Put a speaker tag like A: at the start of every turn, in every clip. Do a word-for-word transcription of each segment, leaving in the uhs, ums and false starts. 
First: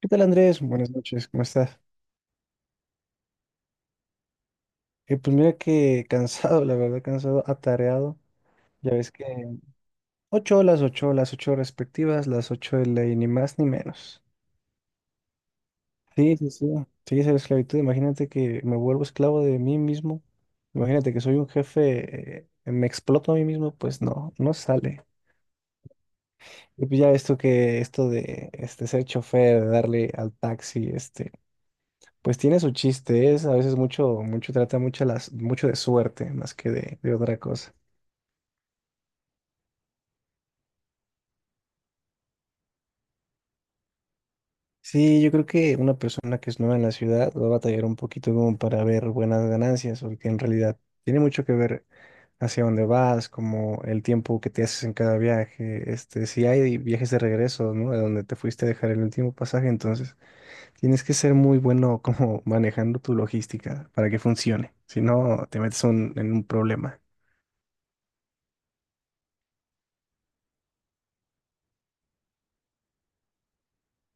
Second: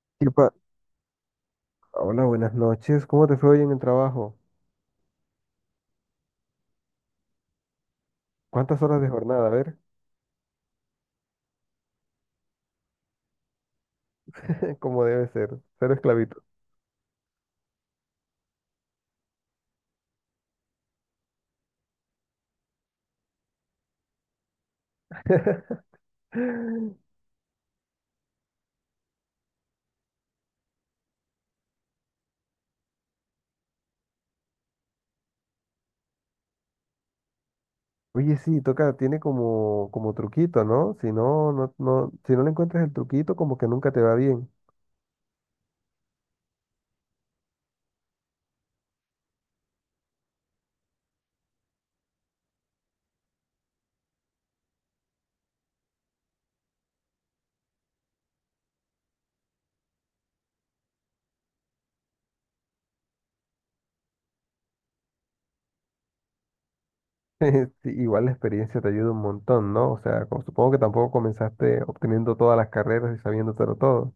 A: ¿Qué tal,
B: Tipa,
A: Andrés? Buenas noches, ¿cómo estás?
B: hola, buenas noches. ¿Cómo te fue hoy en el trabajo?
A: Eh, pues mira que cansado, la verdad, cansado, atareado.
B: ¿Cuántas
A: Ya
B: horas de
A: ves que
B: jornada? A ver,
A: ocho horas, ocho horas, ocho respectivas, las ocho de ley, ni más ni menos.
B: cómo debe ser. Cero
A: Sí,
B: esclavito.
A: sí, sí. Sí, esa es la esclavitud. Imagínate que me vuelvo esclavo de mí mismo. Imagínate que soy un jefe, eh, me exploto a mí mismo, pues no, no sale. Y pues ya esto que, esto de este, ser chofer, de darle al taxi, este, pues tiene su chiste, es a veces mucho, mucho trata mucho, las, mucho de suerte más que de, de otra cosa.
B: Oye, sí, toca, tiene como, como truquito, ¿no? Si no, no, no, si no le encuentras el truquito, como que nunca te va bien.
A: Sí, yo creo que una persona que es nueva en la ciudad va a batallar un poquito como para ver buenas ganancias, porque en realidad tiene mucho que ver hacia dónde vas, como el tiempo que te haces en cada viaje, este, si hay viajes de regreso, ¿no? A donde te fuiste a dejar el último pasaje, entonces tienes que ser muy bueno como manejando tu logística para que funcione, si no te metes un- en un problema.
B: Sí, igual la experiencia te ayuda un montón, ¿no? O sea, como- supongo que tampoco comenzaste obteniendo todas las carreras y sabiéndotelo todo.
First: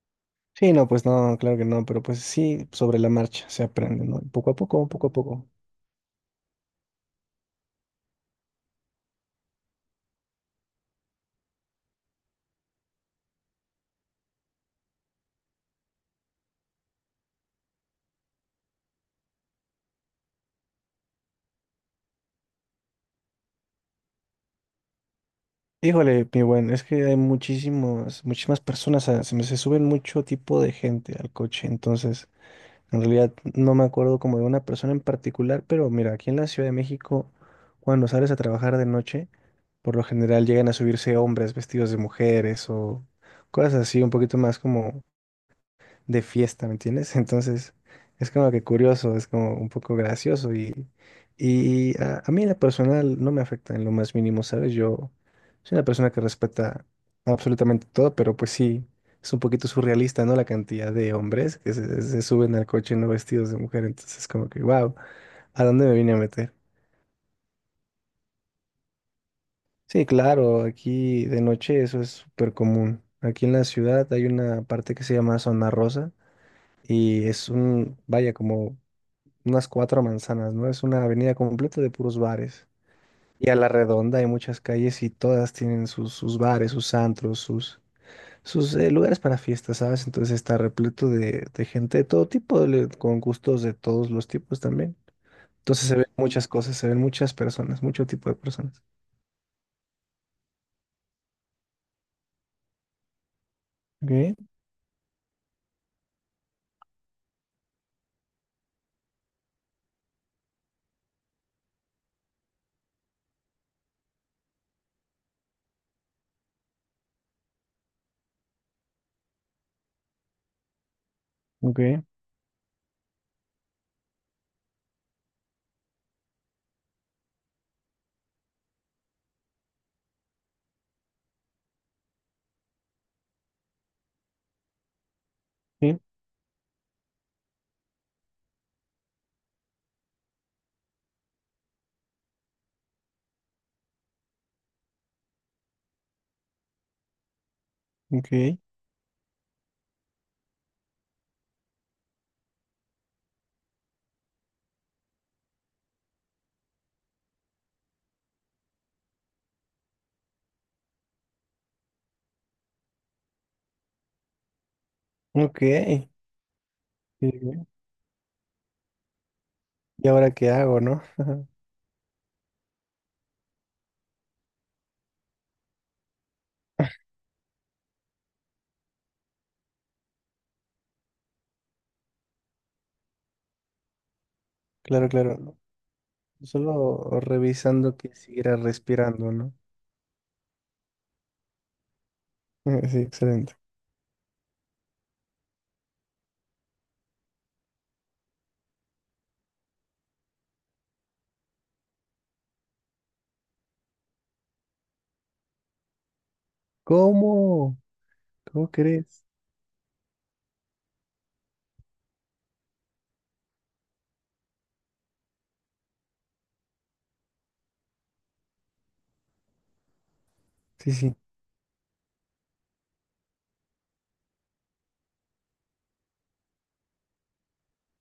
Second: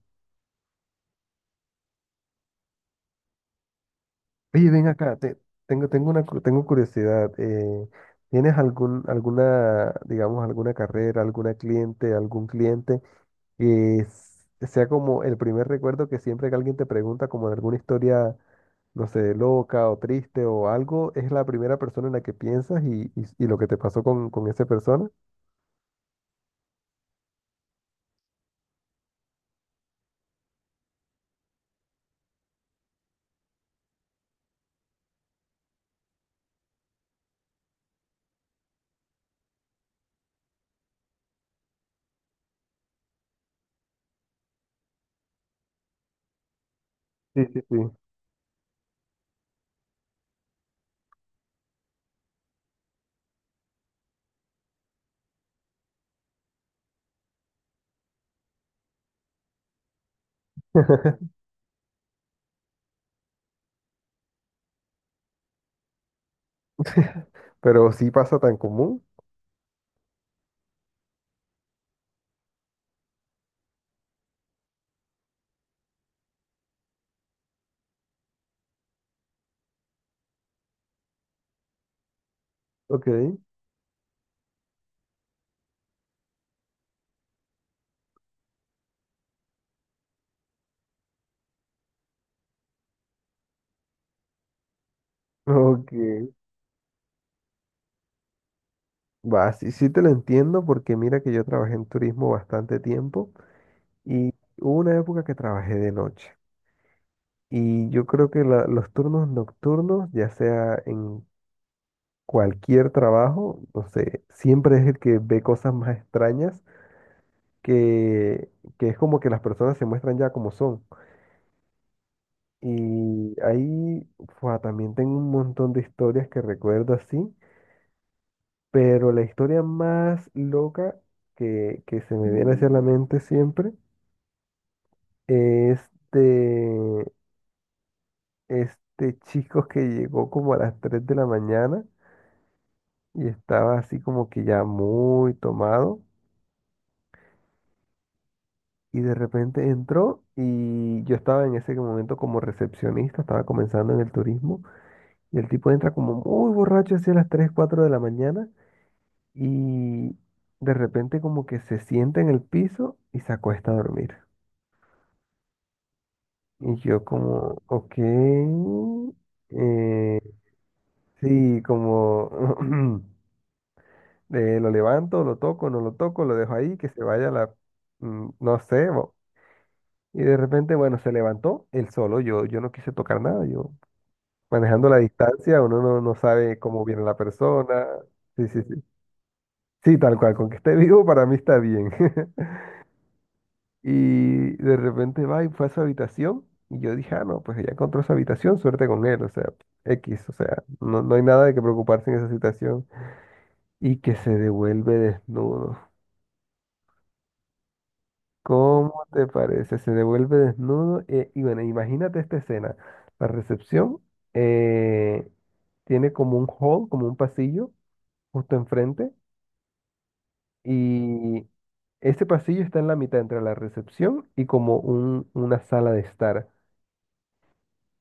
A: Sí, no, pues no, claro que no, pero pues sí, sobre la marcha se aprende, ¿no? Poco a
B: Oye, ven
A: poco, poco a
B: acá, te-
A: poco.
B: tengo, tengo una, cu- tengo curiosidad. Eh, ¿tienes algún, alguna, digamos, alguna carrera, alguna cliente, algún cliente que s- sea como el primer recuerdo, que siempre que alguien te pregunta como de alguna historia, no sé, loca o triste o algo, es la primera persona en la que piensas? Y, y- ¿y lo que te pasó con, con esa persona?
A: Híjole, mi buen, es que hay muchísimos, muchísimas personas, a- se me se suben mucho tipo de gente al coche, entonces, en realidad no me acuerdo como de una persona en particular, pero mira, aquí en la Ciudad de México, cuando sales a trabajar de noche, por lo general llegan a subirse hombres vestidos de mujeres o cosas así, un poquito más como de fiesta, ¿me entiendes?
B: Sí, sí,
A: Entonces,
B: sí.
A: es como que curioso, es como un poco gracioso y, y a, a mí en lo personal no me afecta en lo más mínimo, ¿sabes? Yo soy una persona que respeta absolutamente todo, pero pues sí, es un poquito surrealista, ¿no? La cantidad de hombres que se, se suben al coche no vestidos de mujer, entonces como que, wow, ¿a dónde me vine a meter?
B: Pero sí pasa tan común.
A: Sí, claro, aquí de noche eso es súper común. Aquí en la ciudad hay una parte que se llama Zona Rosa y es un, vaya, como unas cuatro manzanas, ¿no? Es una avenida completa de puros bares.
B: Ok,
A: Y a la redonda hay muchas calles y todas tienen sus, sus bares, sus antros, sus, sus eh, lugares para fiestas, ¿sabes? Entonces está repleto de, de gente de todo tipo, le- con gustos de todos los tipos también. Entonces
B: ok.
A: se ven muchas cosas, se ven muchas personas, mucho tipo de personas.
B: Va, sí, sí te lo entiendo, porque mira que yo trabajé en turismo bastante tiempo.
A: Ok,
B: Y hubo una época que trabajé de noche. Y yo creo que la- los turnos nocturnos, ya sea en cualquier trabajo, no sé, siempre es el que ve cosas más extrañas, que, que es como que las personas se muestran ya como son.
A: ok,
B: Y ahí fua, también tengo un montón de historias que recuerdo así, pero la historia más loca que, que se me viene hacia la mente siempre es
A: sí,
B: este chico que llegó como a las tres de la mañana y estaba así como que ya muy tomado,
A: ok,
B: y de repente entró, y yo estaba en ese momento como recepcionista, estaba comenzando en el turismo, y el tipo entra como muy borracho hacia las tres cuatro de la mañana, y de repente como que se sienta en el piso y se acuesta a dormir.
A: ok.
B: Y yo
A: Sí,
B: como,
A: ok.
B: ok,
A: ¿Y ahora
B: eh,
A: qué hago, no?
B: sí, como... Eh, lo levanto, lo toco, no lo toco, lo dejo ahí, que se vaya la, mm, no sé, bo- y de repente, bueno, se levantó él solo, yo, yo no quise tocar nada, yo manejando la
A: Claro, claro.
B: distancia, uno no, no sabe cómo viene la
A: Solo
B: persona.
A: revisando que
B: Sí,
A: siguiera
B: sí, sí,
A: respirando, ¿no?
B: sí, tal cual, con que esté vivo para mí está bien.
A: Sí, excelente.
B: Y de repente va y fue a su habitación, y yo dije, ah, no, pues ella encontró su habitación, suerte con él, o sea, X, o sea, no, no hay nada de que preocuparse en esa situación, y que se devuelve desnudo.
A: ¿Cómo? ¿Cómo
B: ¿Cómo
A: crees?
B: te parece? Se devuelve desnudo, eh, y bueno, imagínate esta escena. La recepción, eh, tiene como un hall, como un pasillo justo enfrente,
A: Sí, sí.
B: y ese pasillo está en la mitad entre la recepción y como un- una sala de estar.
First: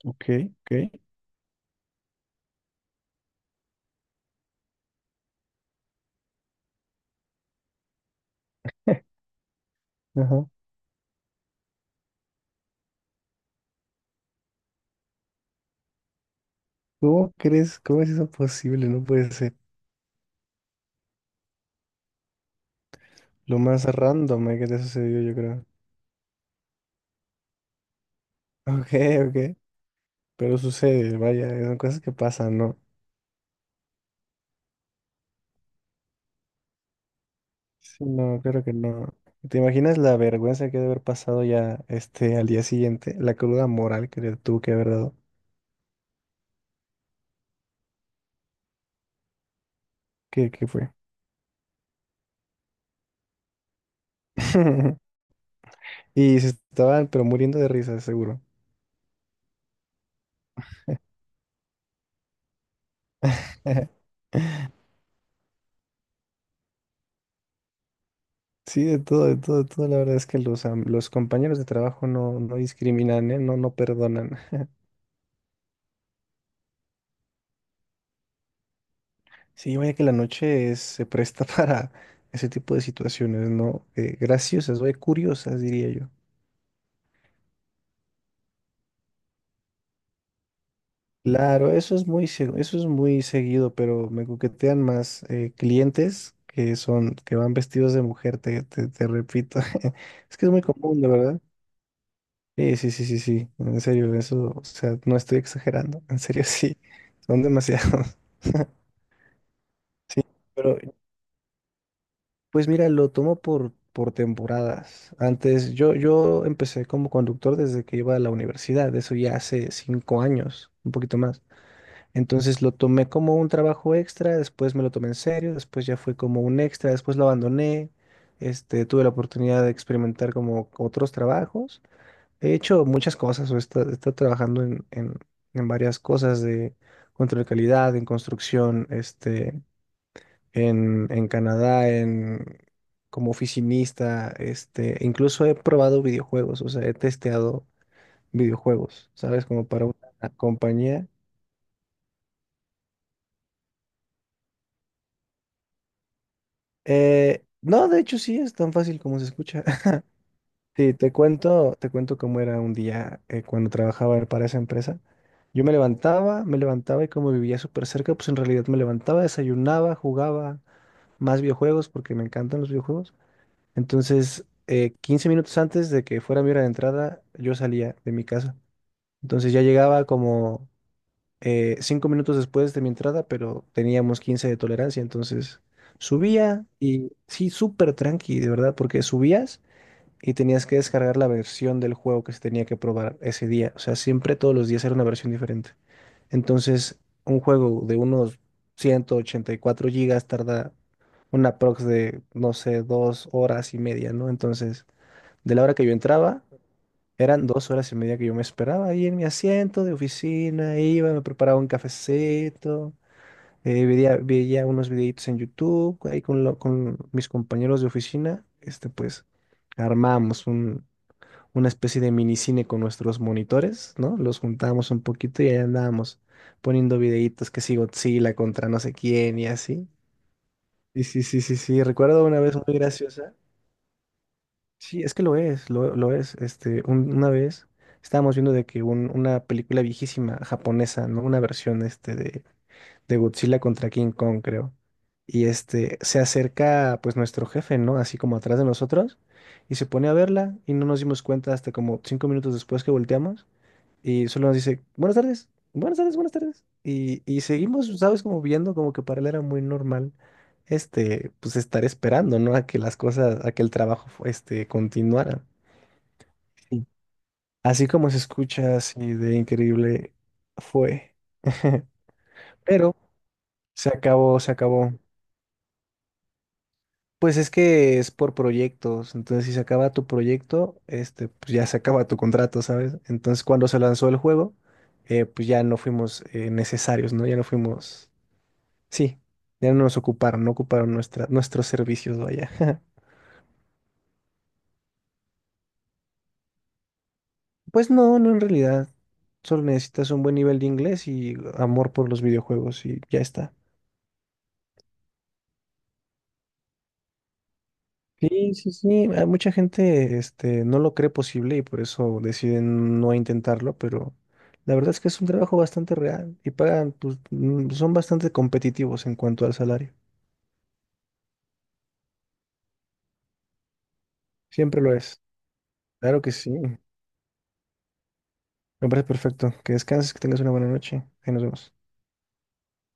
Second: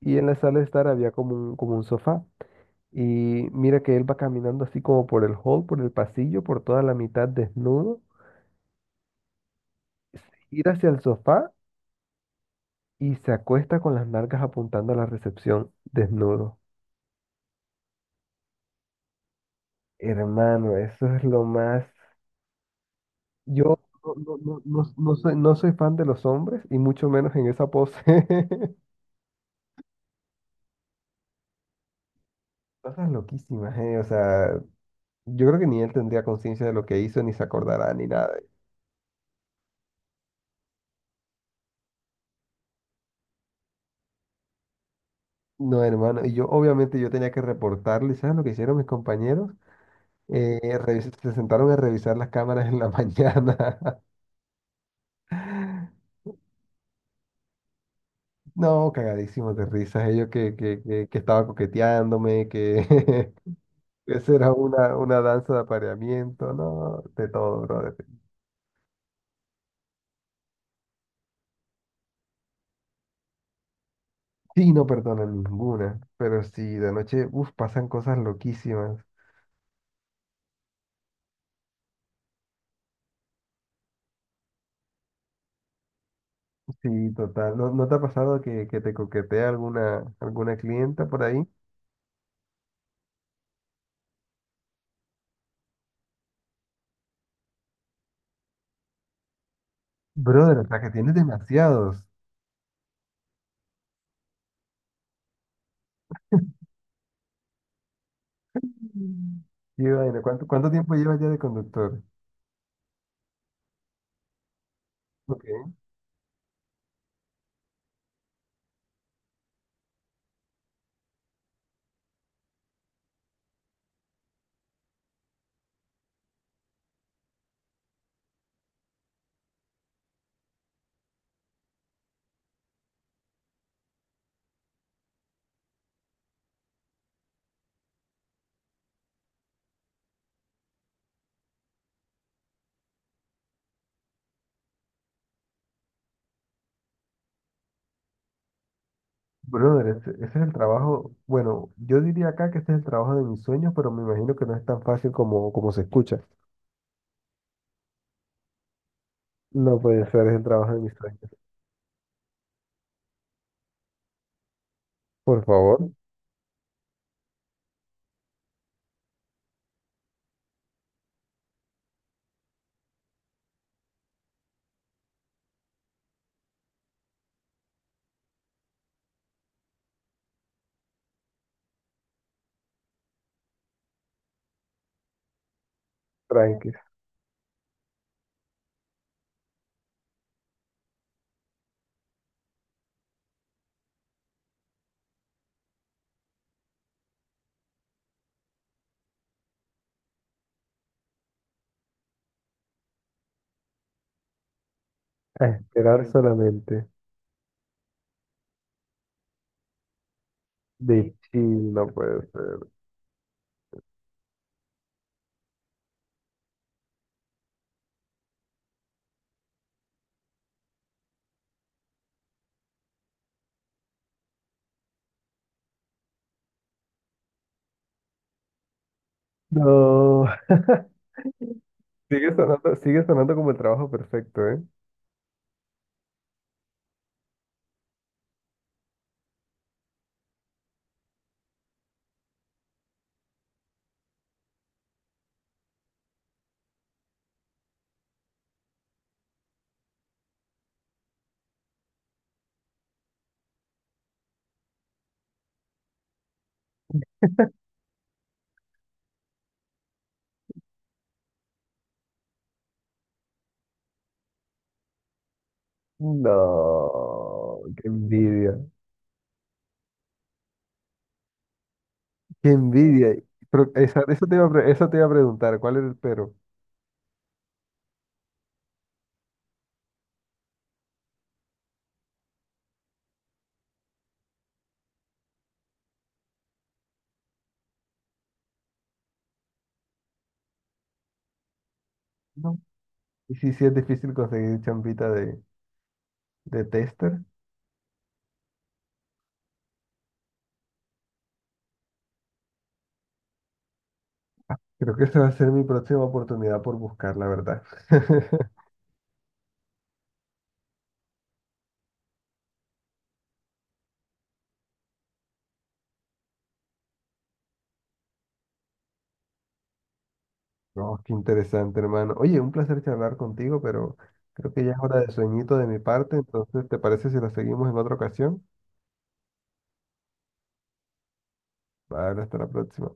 B: Y en
A: Ok,
B: la sala de estar
A: ok.
B: había como un, como un sofá. Y mira que él va caminando así como por el hall, por el pasillo, por toda la mitad desnudo, se
A: Ajá.
B: gira hacia el sofá y se acuesta con las nalgas apuntando a la recepción, desnudo.
A: ¿Cómo crees? ¿Cómo es eso posible? No puede ser.
B: Hermano, eso es lo más...
A: Lo
B: Yo
A: más
B: no,
A: random eh,
B: no, no,
A: que te
B: no- no
A: sucedió,
B: soy,
A: yo
B: no
A: creo.
B: soy fan de los hombres, y mucho menos en esa pose.
A: Ok, ok. Pero sucede, vaya, son cosas que pasan, ¿no?
B: Cosas loquísimas, ¿eh? O sea, yo creo que ni él tendría conciencia de lo que hizo, ni se acordará,
A: Sí,
B: ni nada.
A: no, claro que no. ¿Te imaginas la vergüenza que debe haber pasado ya este al día siguiente? La cruda moral que le tuvo que haber dado.
B: No, hermano, y yo obviamente yo tenía que reportarle. ¿Sabes lo que hicieron mis compañeros?
A: ¿Qué,
B: Eh,
A: qué fue?
B: revis- se sentaron a revisar las cámaras en la mañana.
A: Y se estaban, pero muriendo de risa, seguro.
B: No, cagadísimos de risas, ellos que, que, que, que estaba coqueteándome, que... Esa era una, una danza de apareamiento, ¿no? De todo, brother.
A: Sí, de todo, de todo, de todo. La verdad es que los, am- los compañeros de trabajo no, no discriminan, ¿eh? No, no perdonan.
B: Sí, no perdonan ninguna, pero sí, de noche, uff, pasan cosas loquísimas.
A: Sí, vaya que la noche es- se presta para ese tipo de situaciones, ¿no? Eh, graciosas, vaya, curiosas, diría yo.
B: Sí, total. ¿No, no te ha pasado que, que te coquetea alguna, alguna clienta por ahí?
A: Claro, eso es muy, se- eso es muy seguido, pero me coquetean más eh, clientes que son, que van vestidos de mujer, te, te, te repito. Es que es
B: Brother,
A: muy
B: hasta que
A: común, de
B: tienes
A: verdad.
B: demasiados.
A: Sí, sí, sí, sí, sí. En serio, eso, o sea, no estoy exagerando. En serio, sí. Son demasiados.
B: Mm. Qué vaina.
A: Sí,
B: ¿Cuánto, cuánto
A: pero
B: tiempo llevas ya de conductor?
A: pues mira, lo tomo por, por temporadas.
B: Ok.
A: Antes, yo, yo empecé como conductor desde que iba a la universidad, eso ya hace cinco años, un poquito más. Entonces lo tomé como un trabajo extra, después me lo tomé en serio, después ya fue como un extra, después lo abandoné. Este, tuve la oportunidad de experimentar como otros trabajos. He hecho muchas cosas, o he esta- he estado trabajando en, en, en varias cosas de control de calidad, en construcción, este en, en Canadá, en, como oficinista, este, incluso he probado videojuegos, o sea, he testeado videojuegos, ¿sabes? Como para
B: Brother,
A: una
B: ese, ese es el
A: compañía.
B: trabajo, bueno, yo diría acá que este es el trabajo de mis sueños, pero me imagino que no es tan fácil como, como se escucha.
A: Eh, no, de hecho sí, es tan fácil como se escucha.
B: No puede ser, es el trabajo de mis
A: Sí, te
B: sueños.
A: cuento, te cuento cómo era un día eh, cuando trabajaba para esa empresa.
B: Por
A: Yo me
B: favor.
A: levantaba, me levantaba y como vivía súper cerca, pues en realidad me levantaba, desayunaba, jugaba más videojuegos porque me encantan los videojuegos. Entonces, eh, quince minutos antes de que fuera mi hora de entrada, yo salía de mi casa. Entonces ya llegaba como eh, cinco minutos después de mi entrada, pero teníamos quince de tolerancia. Entonces subía
B: Tranquis,
A: y sí, súper tranqui, de verdad, porque subías y tenías que descargar la versión del juego que se tenía que probar ese día. O sea, siempre todos los días era una versión diferente. Entonces, un juego de unos ciento ochenta y cuatro gigas tarda una prox de, no sé, dos horas y media, ¿no? Entonces...
B: a
A: De la hora que yo
B: esperar
A: entraba,
B: solamente.
A: eran dos horas y media que yo me esperaba ahí en mi asiento de oficina,
B: De Sí.
A: iba, me preparaba un
B: chill, no puede ser.
A: cafecito, eh, veía, veía unos videitos en YouTube, ahí con, lo- con mis compañeros de oficina, este, pues armamos un- una especie de minicine con nuestros monitores, ¿no? Los juntábamos un poquito y ahí andábamos poniendo videitos que si Godzilla contra no sé quién y así.
B: No.
A: Y sí, sí, sí, sí, recuerdo
B: Sigue
A: una vez
B: sonando,
A: muy
B: sigue
A: graciosa.
B: sonando como el trabajo perfecto, ¿eh?
A: Sí, es que lo es, lo, lo es. Este, un- una vez estábamos viendo de que un- una película viejísima japonesa, ¿no? Una versión este de, de Godzilla contra King Kong, creo. Y este se acerca pues nuestro jefe, ¿no? Así como atrás de nosotros y se pone a verla y no nos dimos cuenta hasta como cinco minutos después que volteamos y solo nos dice, buenas tardes, buenas tardes, buenas tardes. Y, y seguimos, ¿sabes? Como viendo como que para él era muy normal, este, pues estar esperando, ¿no? A que las cosas, a que el trabajo, fu- este, continuara. Sí.
B: No,
A: Así
B: qué
A: como se
B: envidia,
A: escucha así de increíble fue.
B: qué
A: Pero
B: envidia. Pero
A: se
B: esa- eso te
A: acabó,
B: iba a,
A: se
B: pre- eso
A: acabó.
B: te iba a preguntar, ¿cuál era el pero?
A: Pues es que es por proyectos, entonces si se acaba tu proyecto, este, pues ya se acaba tu contrato, ¿sabes? Entonces cuando se lanzó el juego, eh, pues ya no fuimos eh, necesarios, ¿no? Ya no fuimos. Sí, ya no nos ocuparon, no ocuparon nuestra, nuestros servicios, vaya.
B: No. Y sí, sí es difícil conseguir champita de, de tester.
A: Pues no, no en realidad. Solo necesitas un buen nivel de inglés y amor por los videojuegos y ya está.
B: Creo que esa va a ser mi próxima oportunidad por buscar, la verdad.
A: Sí, sí, sí. A mucha gente, este, no lo cree posible y por eso deciden no intentarlo, pero la verdad es que es un trabajo bastante real y pagan, pues, mm, son bastante competitivos en cuanto al salario.
B: No, qué interesante, hermano. Oye, un placer charlar contigo, pero creo que ya es
A: Siempre lo
B: hora de
A: es.
B: sueñito de mi parte,
A: Claro que sí.
B: entonces, ¿te parece si lo seguimos en otra ocasión?
A: Me parece perfecto. Que descanses, que tengas una buena noche. Ahí nos vemos.
B: Vale, hasta la próxima.